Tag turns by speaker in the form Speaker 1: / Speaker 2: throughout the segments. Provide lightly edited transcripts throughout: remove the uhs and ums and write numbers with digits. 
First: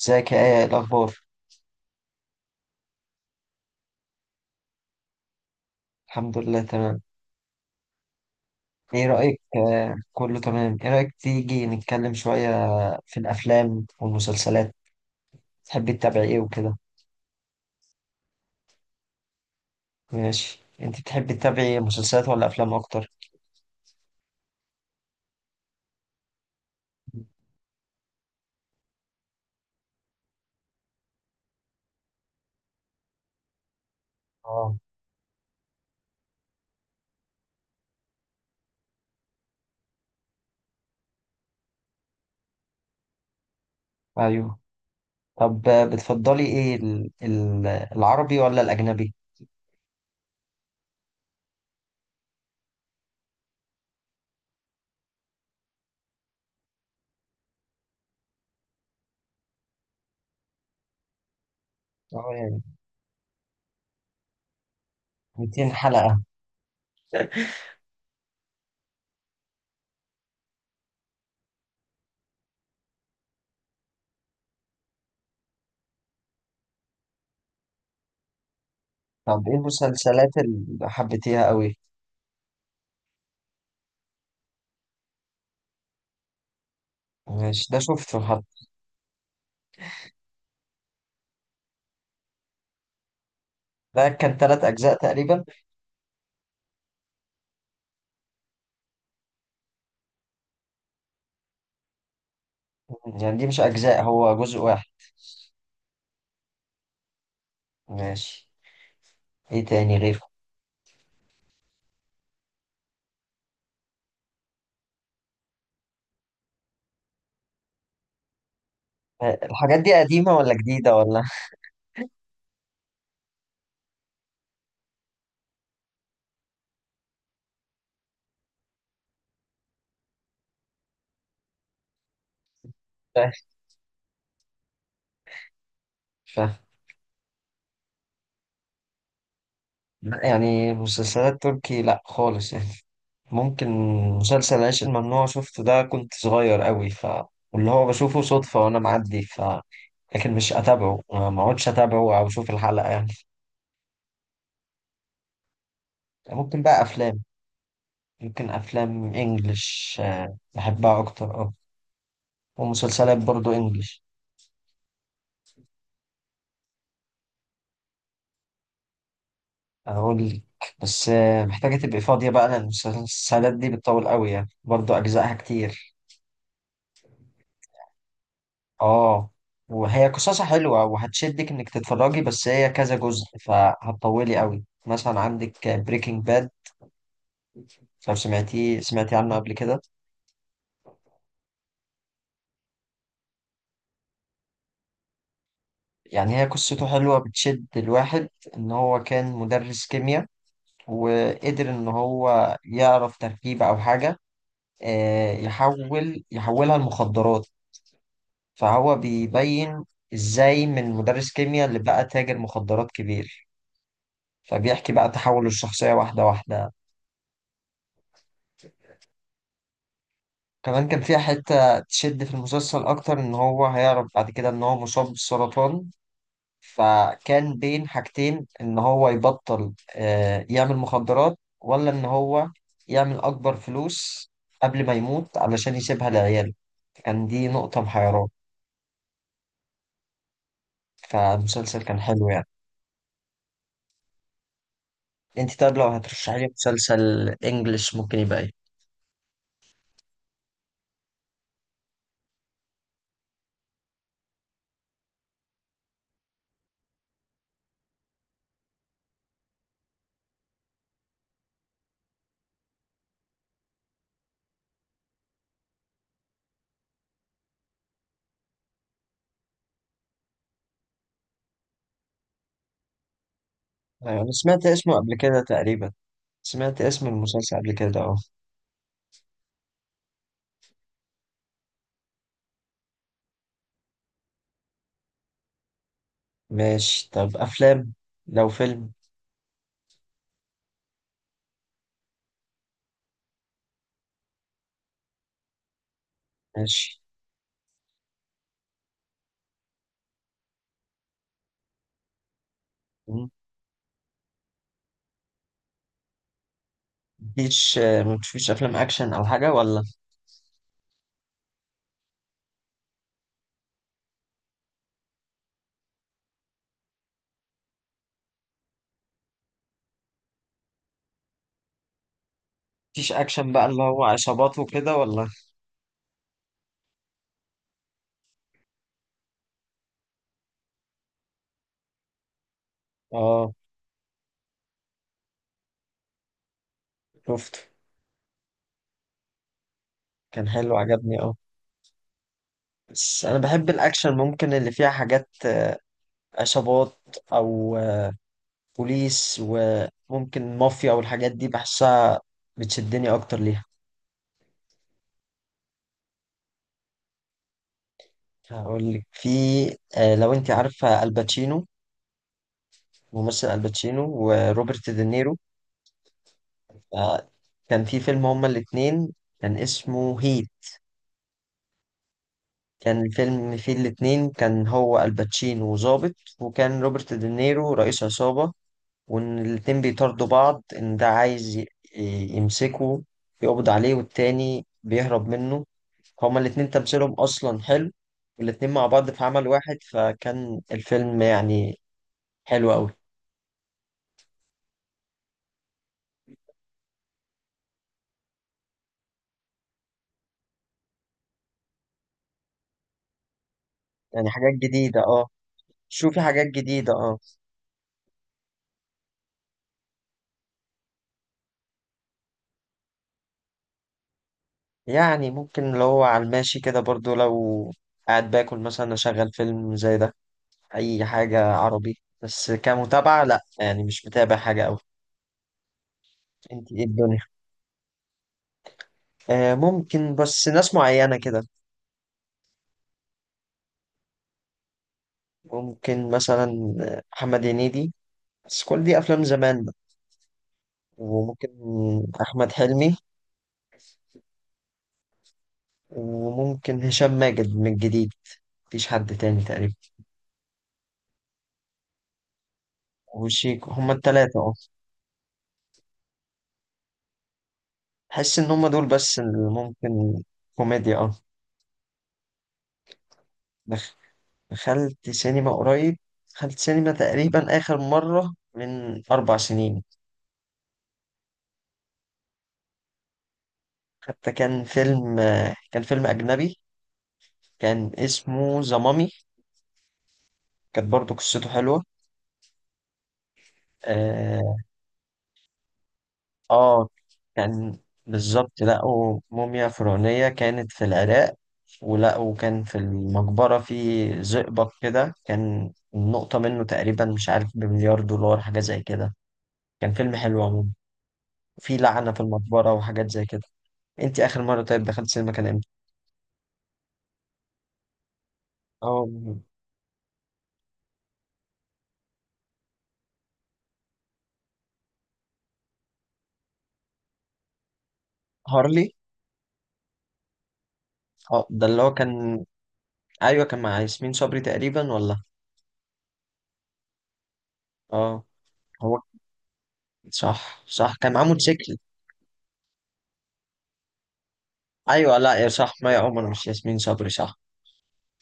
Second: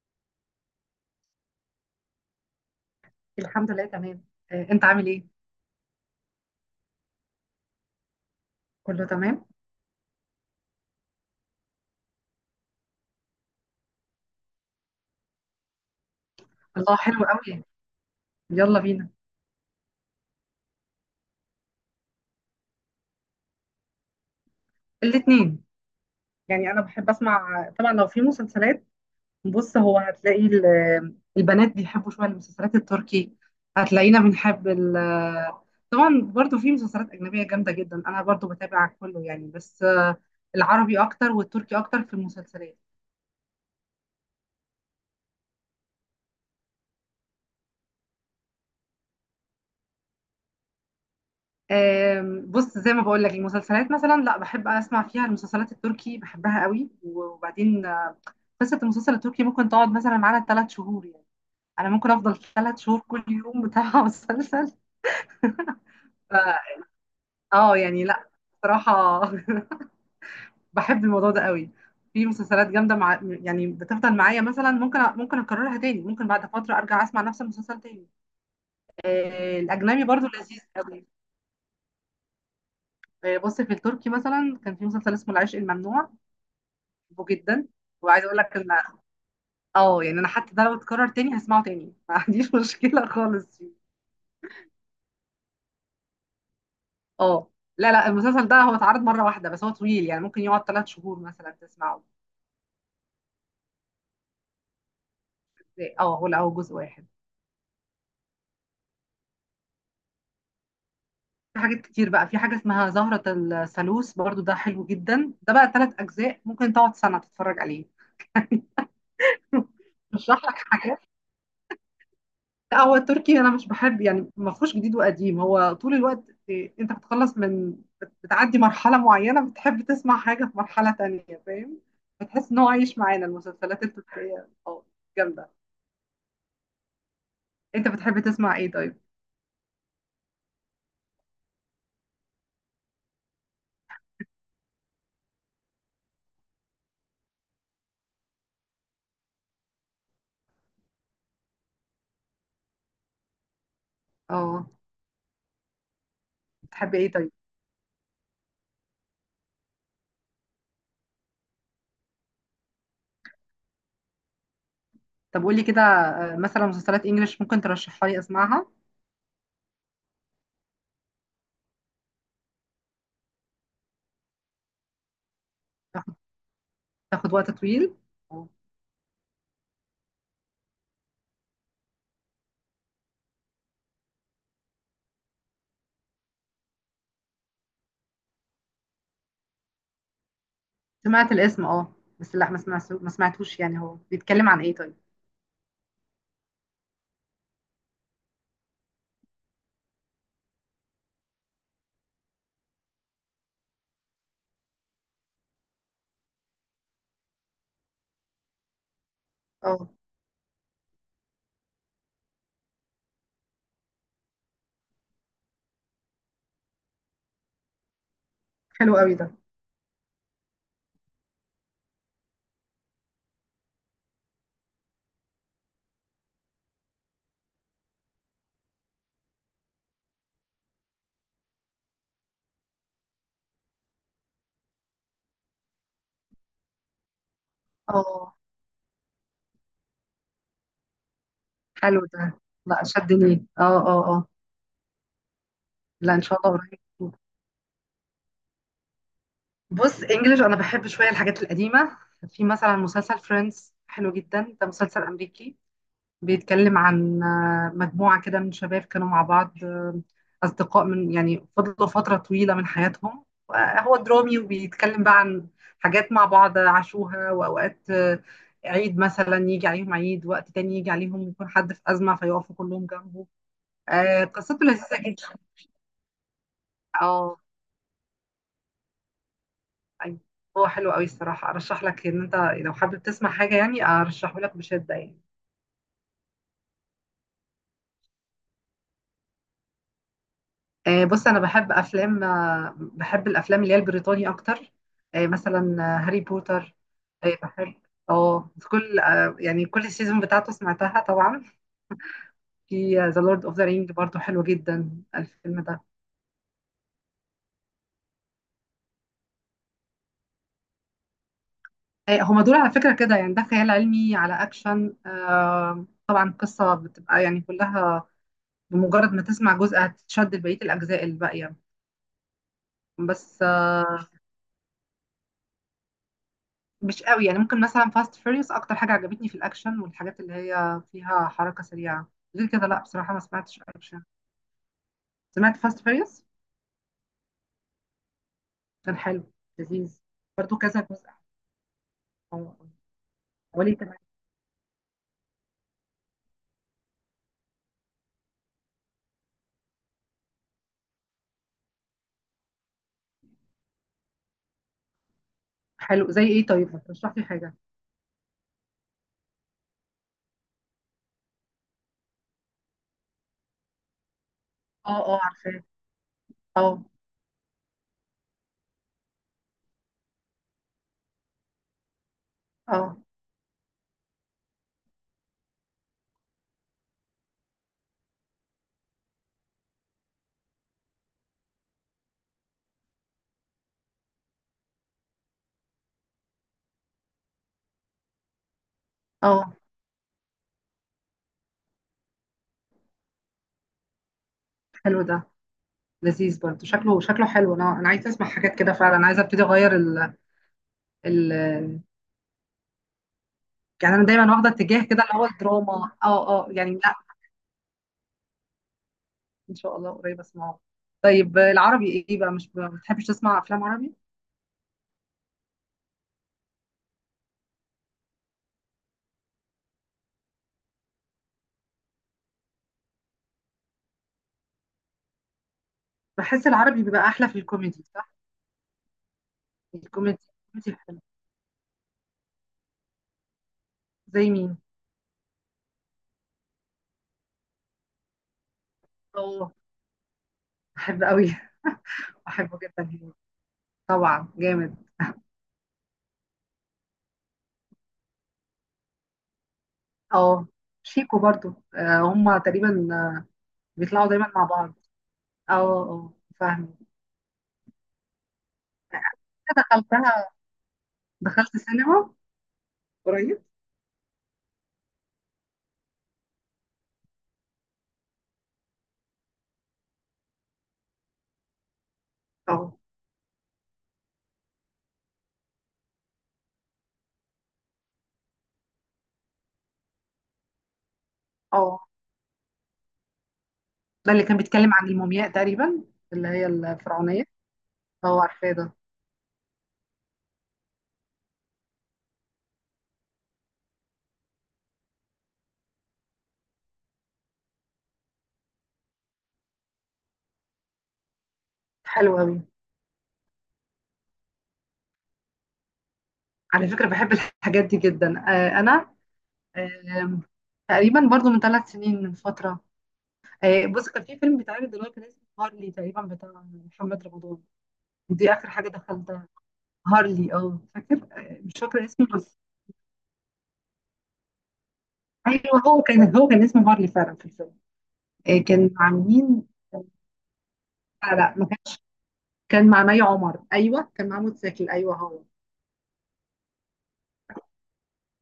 Speaker 1: ازيك؟ يا إيه الاخبار؟
Speaker 2: الحمد لله تمام. انت عامل ايه؟
Speaker 1: الحمد لله تمام.
Speaker 2: كله
Speaker 1: ايه رايك
Speaker 2: تمام.
Speaker 1: آه كله تمام، ايه رايك تيجي نتكلم شويه في الافلام والمسلسلات؟ تحبي تتابعي ايه وكده؟
Speaker 2: الله حلو قوي. يلا بينا.
Speaker 1: ماشي، انت بتحبي تتابعي مسلسلات ولا افلام اكتر؟
Speaker 2: الاتنين. يعني انا بحب اسمع طبعا لو في مسلسلات. بص، هو هتلاقي البنات بيحبوا شويه المسلسلات التركي. هتلاقينا بنحب
Speaker 1: اه،
Speaker 2: ال... طبعا برضو في مسلسلات اجنبيه جامده جدا، انا برضو بتابع كله يعني. بس العربي اكتر والتركي اكتر في المسلسلات.
Speaker 1: ايوه. طب بتفضلي ايه العربي ولا الاجنبي؟
Speaker 2: بص، زي ما بقول لك، المسلسلات مثلا لا، بحب اسمع فيها، المسلسلات التركي بحبها قوي. وبعدين قصة المسلسل التركي ممكن تقعد مثلا معانا 3 شهور يعني. أنا ممكن
Speaker 1: اه
Speaker 2: أفضل
Speaker 1: يعني
Speaker 2: 3 شهور كل يوم بتابع مسلسل.
Speaker 1: 200 حلقه.
Speaker 2: ف... اه، يعني لا، بصراحة بحب الموضوع ده قوي. في مسلسلات جامدة يعني بتفضل معايا، مثلا ممكن ممكن أكررها تاني، ممكن بعد فترة أرجع أسمع نفس المسلسل تاني.
Speaker 1: طب ايه
Speaker 2: الأجنبي برضو
Speaker 1: المسلسلات
Speaker 2: لذيذ
Speaker 1: اللي
Speaker 2: قوي.
Speaker 1: حبيتيها قوي؟
Speaker 2: بص، في التركي مثلا كان في مسلسل اسمه العشق الممنوع، بحبه
Speaker 1: ماشي،
Speaker 2: جدا.
Speaker 1: ده شفته
Speaker 2: وعايزة أقول لك
Speaker 1: حتى.
Speaker 2: إن اه، يعني أنا حتى ده لو اتكرر تاني هسمعه تاني، ما عنديش مشكلة خالص.
Speaker 1: ده كان 3 اجزاء تقريبا.
Speaker 2: اه. لا لا، المسلسل ده هو اتعرض مره واحده، بس هو طويل يعني ممكن يقعد 3 شهور مثلا تسمعه.
Speaker 1: يعني دي مش اجزاء، هو جزء واحد.
Speaker 2: اه، ولا او جزء واحد.
Speaker 1: ماشي. ايه تاني غير؟
Speaker 2: في حاجات كتير بقى، في حاجه اسمها زهره. الثالوث برضو ده حلو جدا، ده بقى 3 اجزاء ممكن تقعد سنه تتفرج عليه.
Speaker 1: الحاجات دي قديمة
Speaker 2: بشرح
Speaker 1: ولا
Speaker 2: لك
Speaker 1: جديدة
Speaker 2: حاجات.
Speaker 1: ولا؟
Speaker 2: لا، هو التركي انا مش بحب يعني، ما فيهوش جديد وقديم، هو طول الوقت إيه، انت بتخلص من بتعدي مرحله معينه، بتحب تسمع حاجه في مرحله تانية، فاهم؟ بتحس ان هو عايش معانا،
Speaker 1: مش
Speaker 2: المسلسلات التركيه اه، جامده.
Speaker 1: فاهم.
Speaker 2: انت بتحب تسمع ايه طيب؟
Speaker 1: لا، يعني مسلسلات تركي لا خالص يعني. ممكن مسلسل العيش الممنوع شفته، ده كنت صغير قوي ف واللي هو بشوفه صدفة وأنا معدي ف لكن مش أتابعه، ما أقعدش أتابعه أو أشوف الحلقة يعني.
Speaker 2: اه.
Speaker 1: ممكن بقى
Speaker 2: بتحبي ايه
Speaker 1: أفلام.
Speaker 2: طيب؟
Speaker 1: ممكن أفلام إنجلش، بحبها أكتر أه. ومسلسلات برضو إنجلش.
Speaker 2: طب قولي كده، مثلا مسلسلات انجليش ممكن ترشحها لي اسمعها.
Speaker 1: أقول لك. بس محتاجة تبقي فاضية بقى لأن المسلسلات دي بتطول قوي يعني برضو أجزائها كتير.
Speaker 2: تاخد تاخد وقت طويل.
Speaker 1: اه. وهي قصصها حلوة وهتشدك انك تتفرجي، بس هي كذا جزء فهتطولي قوي. مثلا عندك بريكنج باد، لو سمعتيه سمعتي عنه قبل كده.
Speaker 2: سمعت الاسم اه، بس لا، ما سمعتوش يعني. هو بيتكلم عن ايه طيب؟
Speaker 1: يعني هي قصته حلوة بتشد الواحد. ان هو كان مدرس كيمياء وقدر ان هو يعرف تركيبة او حاجة، يحولها لمخدرات. فهو بيبين
Speaker 2: اه،
Speaker 1: ازاي من مدرس كيمياء اللي بقى تاجر مخدرات كبير. فبيحكي بقى تحوله الشخصية واحدة واحدة.
Speaker 2: حلو قوي ده.
Speaker 1: كمان كان فيها حتة تشد في المسلسل أكتر، إن هو هيعرف بعد كده إن هو مصاب بالسرطان. فكان بين حاجتين، إن هو يبطل يعمل مخدرات ولا إن هو يعمل أكبر فلوس قبل ما يموت علشان يسيبها لعياله. كان دي نقطة محيراه.
Speaker 2: اه،
Speaker 1: فالمسلسل كان
Speaker 2: حلو ده.
Speaker 1: حلو يعني.
Speaker 2: لا، شدني، اه اه اه.
Speaker 1: أنت طيب لو
Speaker 2: لا، ان
Speaker 1: هترشحي
Speaker 2: شاء
Speaker 1: لي
Speaker 2: الله قريب.
Speaker 1: مسلسل إنجلش ممكن يبقى إيه؟
Speaker 2: بص، انجليش انا بحب شويه الحاجات القديمه. في مثلا مسلسل فريندز حلو جدا، ده مسلسل امريكي. بيتكلم عن مجموعة كده من شباب كانوا مع بعض، أصدقاء، من يعني فضلوا فترة طويلة من حياتهم. هو درامي وبيتكلم بقى عن حاجات مع بعض عاشوها. وأوقات عيد مثلا يجي عليهم، عيد، وقت تاني يجي عليهم يكون حد في أزمة فيقفوا كلهم جنبه.
Speaker 1: أيوة، أنا
Speaker 2: قصته
Speaker 1: سمعت اسمه
Speaker 2: لذيذة
Speaker 1: قبل
Speaker 2: جدا.
Speaker 1: كده تقريبا. سمعت اسم
Speaker 2: اه،
Speaker 1: المسلسل قبل كده أه.
Speaker 2: أيوة. هو حلو قوي الصراحة، أرشح لك إن أنت لو حابب تسمع حاجة يعني، أرشحه لك بشدة يعني.
Speaker 1: ماشي طب أفلام. لو فيلم.
Speaker 2: بص، انا بحب افلام، بحب الافلام اللي هي البريطاني اكتر. مثلا هاري بوتر.
Speaker 1: ماشي.
Speaker 2: بحب. اه، كل يعني كل السيزون بتاعته سمعتها طبعا. في ذا لورد اوف ذا رينج برضو حلو جدا الفيلم ده.
Speaker 1: مفيش مفيش افلام اكشن او حاجه ولا؟
Speaker 2: هما دول على فكرة كده يعني، ده خيال علمي على اكشن، طبعا قصة بتبقى يعني كلها بمجرد ما تسمع جزء هتتشد لبقية الاجزاء الباقية.
Speaker 1: مفيش
Speaker 2: بس
Speaker 1: اكشن بقى اللي هو عصابات وكده ولا؟
Speaker 2: مش قوي يعني. ممكن مثلا فاست فيريوس اكتر حاجه عجبتني، في الاكشن والحاجات اللي هي فيها حركه سريعه. غير كده لا بصراحه ما
Speaker 1: اه
Speaker 2: سمعتش اكشن. سمعت فاست فيريوس،
Speaker 1: شفته.
Speaker 2: كان حلو، لذيذ.
Speaker 1: كان
Speaker 2: برضو
Speaker 1: حلو
Speaker 2: كذا جزء.
Speaker 1: عجبني اه.
Speaker 2: أو-
Speaker 1: بس انا بحب
Speaker 2: وليه، تمام.
Speaker 1: الاكشن، ممكن اللي فيها حاجات عصابات او بوليس وممكن مافيا والحاجات دي بحسها بتشدني اكتر ليها.
Speaker 2: حلو، زي ايه طيب؟ ما ترشح لي حاجه.
Speaker 1: هقول لك. في لو انت عارفه الباتشينو، ممثل الباتشينو وروبرت
Speaker 2: اه اه،
Speaker 1: دينيرو.
Speaker 2: عارفاه. اه
Speaker 1: آه، كان في فيلم هما الاتنين، كان اسمه هيت.
Speaker 2: اه
Speaker 1: كان الفيلم فيه الاتنين، كان هو الباتشينو ظابط وكان روبرت دينيرو رئيس عصابة. وإن الاتنين بيطاردوا بعض، إن ده عايز يمسكه يقبض عليه، والتاني بيهرب منه. هما الاتنين تمثيلهم أصلا حلو، والاتنين مع بعض في عمل
Speaker 2: اه.
Speaker 1: واحد، فكان الفيلم يعني حلو أوي.
Speaker 2: حلو ده، لذيذ برضو. شكله حلو. انا عايزه اسمع حاجات كده فعلا، عايزه ابتدي اغير ال... ال... يعني انا
Speaker 1: يعني
Speaker 2: دايما واخده
Speaker 1: حاجات
Speaker 2: اتجاه
Speaker 1: جديدة
Speaker 2: كده، اللي هو
Speaker 1: اه.
Speaker 2: الدراما.
Speaker 1: شوفي
Speaker 2: اه
Speaker 1: حاجات
Speaker 2: اه يعني،
Speaker 1: جديدة اه.
Speaker 2: ان شاء الله قريب اسمعه. طيب العربي ايه بقى؟ مش ما بتحبش تسمع افلام عربي؟
Speaker 1: يعني ممكن لو هو على الماشي كده برضو، لو قاعد باكل مثلا أشغل فيلم زي ده. اي حاجة عربي بس كمتابعة لا يعني مش متابع حاجة اوي.
Speaker 2: بحس
Speaker 1: انت
Speaker 2: العربي
Speaker 1: ايه
Speaker 2: بيبقى
Speaker 1: الدنيا.
Speaker 2: احلى في الكوميدي، صح؟
Speaker 1: آه ممكن
Speaker 2: الكوميدي.
Speaker 1: بس ناس
Speaker 2: الكوميدي حلو.
Speaker 1: معينة كده.
Speaker 2: زي مين؟
Speaker 1: ممكن مثلا محمد هنيدي، بس كل دي افلام
Speaker 2: اه،
Speaker 1: زمان بقى.
Speaker 2: بحب قوي.
Speaker 1: وممكن احمد
Speaker 2: بحبه جدا
Speaker 1: حلمي.
Speaker 2: هنيدي. طبعا جامد.
Speaker 1: وممكن هشام ماجد من الجديد. مفيش حد تاني تقريبا.
Speaker 2: اه. شيكو برضو. آه، هما تقريبا
Speaker 1: وشيكو، هما
Speaker 2: بيطلعوا دايما
Speaker 1: التلاتة
Speaker 2: مع
Speaker 1: اه.
Speaker 2: بعض. اه اه، فاهمه.
Speaker 1: بحس ان هما دول بس اللي
Speaker 2: دخلتها.
Speaker 1: ممكن كوميديا اه.
Speaker 2: دخلت سينما قريب.
Speaker 1: دخ- دخلت سينما قريب. دخلت سينما تقريبا اخر مرة من 4 سنين.
Speaker 2: اه
Speaker 1: حتى كان فيلم، كان فيلم أجنبي، كان اسمه ذا مامي. كانت برضه قصته حلوة.
Speaker 2: اه، ده اللي كان
Speaker 1: آه.
Speaker 2: بيتكلم عن المومياء تقريبا، اللي هي
Speaker 1: آه
Speaker 2: الفرعونيه.
Speaker 1: كان
Speaker 2: اه عارفاه
Speaker 1: بالظبط
Speaker 2: ده.
Speaker 1: لقوا موميا فرعونية، كانت في العراق. ولقوا كان في المقبرة في زئبق كده، كان النقطة منه تقريبا مش عارف بمليار دولار حاجة زي كده. كان فيلم حلو عموما. في لعنة
Speaker 2: حلو
Speaker 1: في
Speaker 2: قوي.
Speaker 1: المقبرة وحاجات زي كده. انت آخر مرة طيب دخلت سينما كان امتى؟
Speaker 2: على فكرة بحب الحاجات دي جدا. أنا
Speaker 1: اه
Speaker 2: آم، تقريبا برضو من 3 سنين، من فترة. بص كان في فيلم بيتعرض دلوقتي كان اسمه هارلي تقريبا، بتاع محمد رمضان. دي آخر حاجة
Speaker 1: هارلي
Speaker 2: دخلتها. هارلي، اه فاكر.
Speaker 1: اه،
Speaker 2: مش
Speaker 1: ده اللي
Speaker 2: فاكرة
Speaker 1: هو
Speaker 2: اسمه بس.
Speaker 1: كان، ايوه كان مع ياسمين صبري تقريبا ولا؟
Speaker 2: أيوه هو كان اسمه هارلي فعلا في الفيلم.
Speaker 1: اه
Speaker 2: كان
Speaker 1: هو
Speaker 2: عاملين...
Speaker 1: صح صح كان
Speaker 2: لا
Speaker 1: معاه
Speaker 2: لا، ما
Speaker 1: موتوسيكل.
Speaker 2: كان، كان مع مي عمر. أيوه كان مع محمود زكي. أيوه
Speaker 1: ايوه
Speaker 2: هو.
Speaker 1: لا يا صح، ما يا عمر مش ياسمين صبري صح.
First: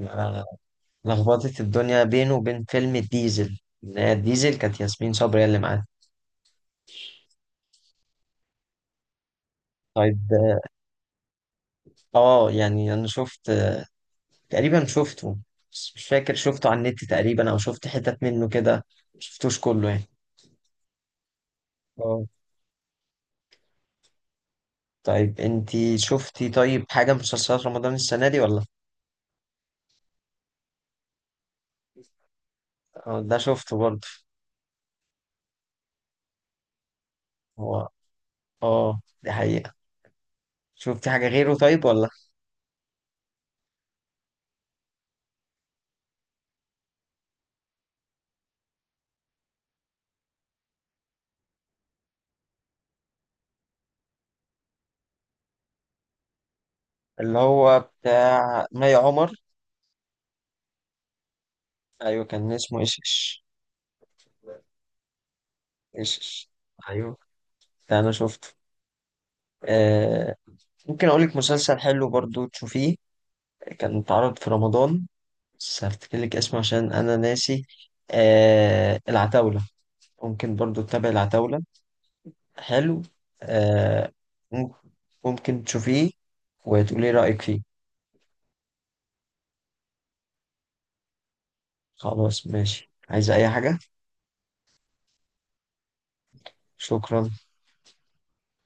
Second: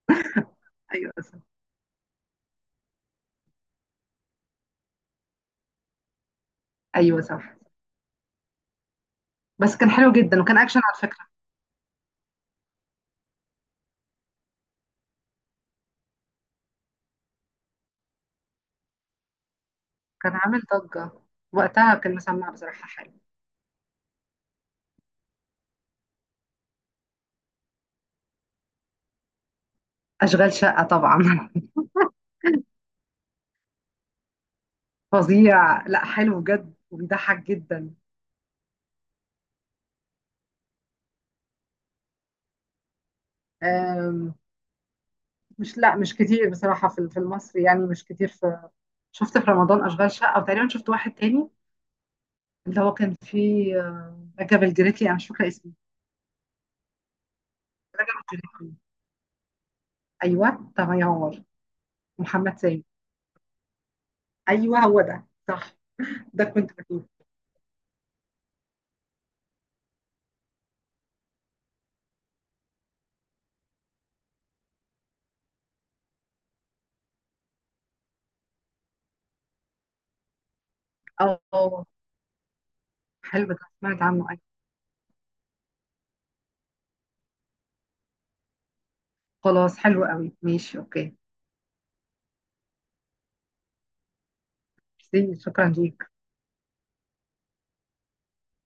Speaker 1: أنا
Speaker 2: أيوه صح.
Speaker 1: لخبطت الدنيا بينه وبين فيلم الديزل، اللي هي الديزل كانت ياسمين صبري هي اللي معاه.
Speaker 2: أيوه صح. بس كان حلو
Speaker 1: طيب
Speaker 2: جدا، وكان أكشن على فكرة.
Speaker 1: اه يعني انا شفت تقريبا شفته، بس مش فاكر شفته على النت تقريبا او شفت حتت منه كده. مشفتوش كله يعني.
Speaker 2: كان عامل ضجة وقتها، كان
Speaker 1: اه
Speaker 2: مسمع بصراحة حلو.
Speaker 1: طيب انتي شفتي طيب حاجة من مسلسلات رمضان السنة دي ولا؟
Speaker 2: أشغال شقة طبعا
Speaker 1: ده شفته برضه.
Speaker 2: فظيع، لا حلو بجد وبيضحك
Speaker 1: هو
Speaker 2: جدا.
Speaker 1: اه دي حقيقة. شفتي حاجة غيره طيب ولا؟
Speaker 2: أم، مش، لا مش كتير بصراحة في المصري يعني، مش كتير. في شفت في رمضان أشغال شقة، وتقريبا شفت واحد تاني، اللي هو كان فيه رجب الجريتي، أنا مش فاكرة اسمه.
Speaker 1: اللي هو
Speaker 2: رجب
Speaker 1: بتاع
Speaker 2: الجريتي،
Speaker 1: مي عمر.
Speaker 2: أيوه طب ينور.
Speaker 1: ايوه كان
Speaker 2: محمد
Speaker 1: اسمه
Speaker 2: سامي،
Speaker 1: ايشش.
Speaker 2: أيوه هو ده صح. ده
Speaker 1: ايشش.
Speaker 2: كنت بجيبه.
Speaker 1: ايوه ده انا شفته. آه ممكن اقول لك مسلسل حلو برضو تشوفيه، كان اتعرض في رمضان، بس هفتكر لك اسمه عشان انا ناسي. آه العتاولة، ممكن برضو تتابع العتاولة.
Speaker 2: اه،
Speaker 1: حلو.
Speaker 2: حلو ده، سمعت
Speaker 1: آه
Speaker 2: عنه أيوه.
Speaker 1: مم- ممكن تشوفيه وتقولي رأيك فيه.
Speaker 2: خلاص، حلو قوي، ماشي، أوكي.
Speaker 1: خلاص ماشي، عايز اي حاجة؟
Speaker 2: ميرسي، شكرا ليك.
Speaker 1: شكرا.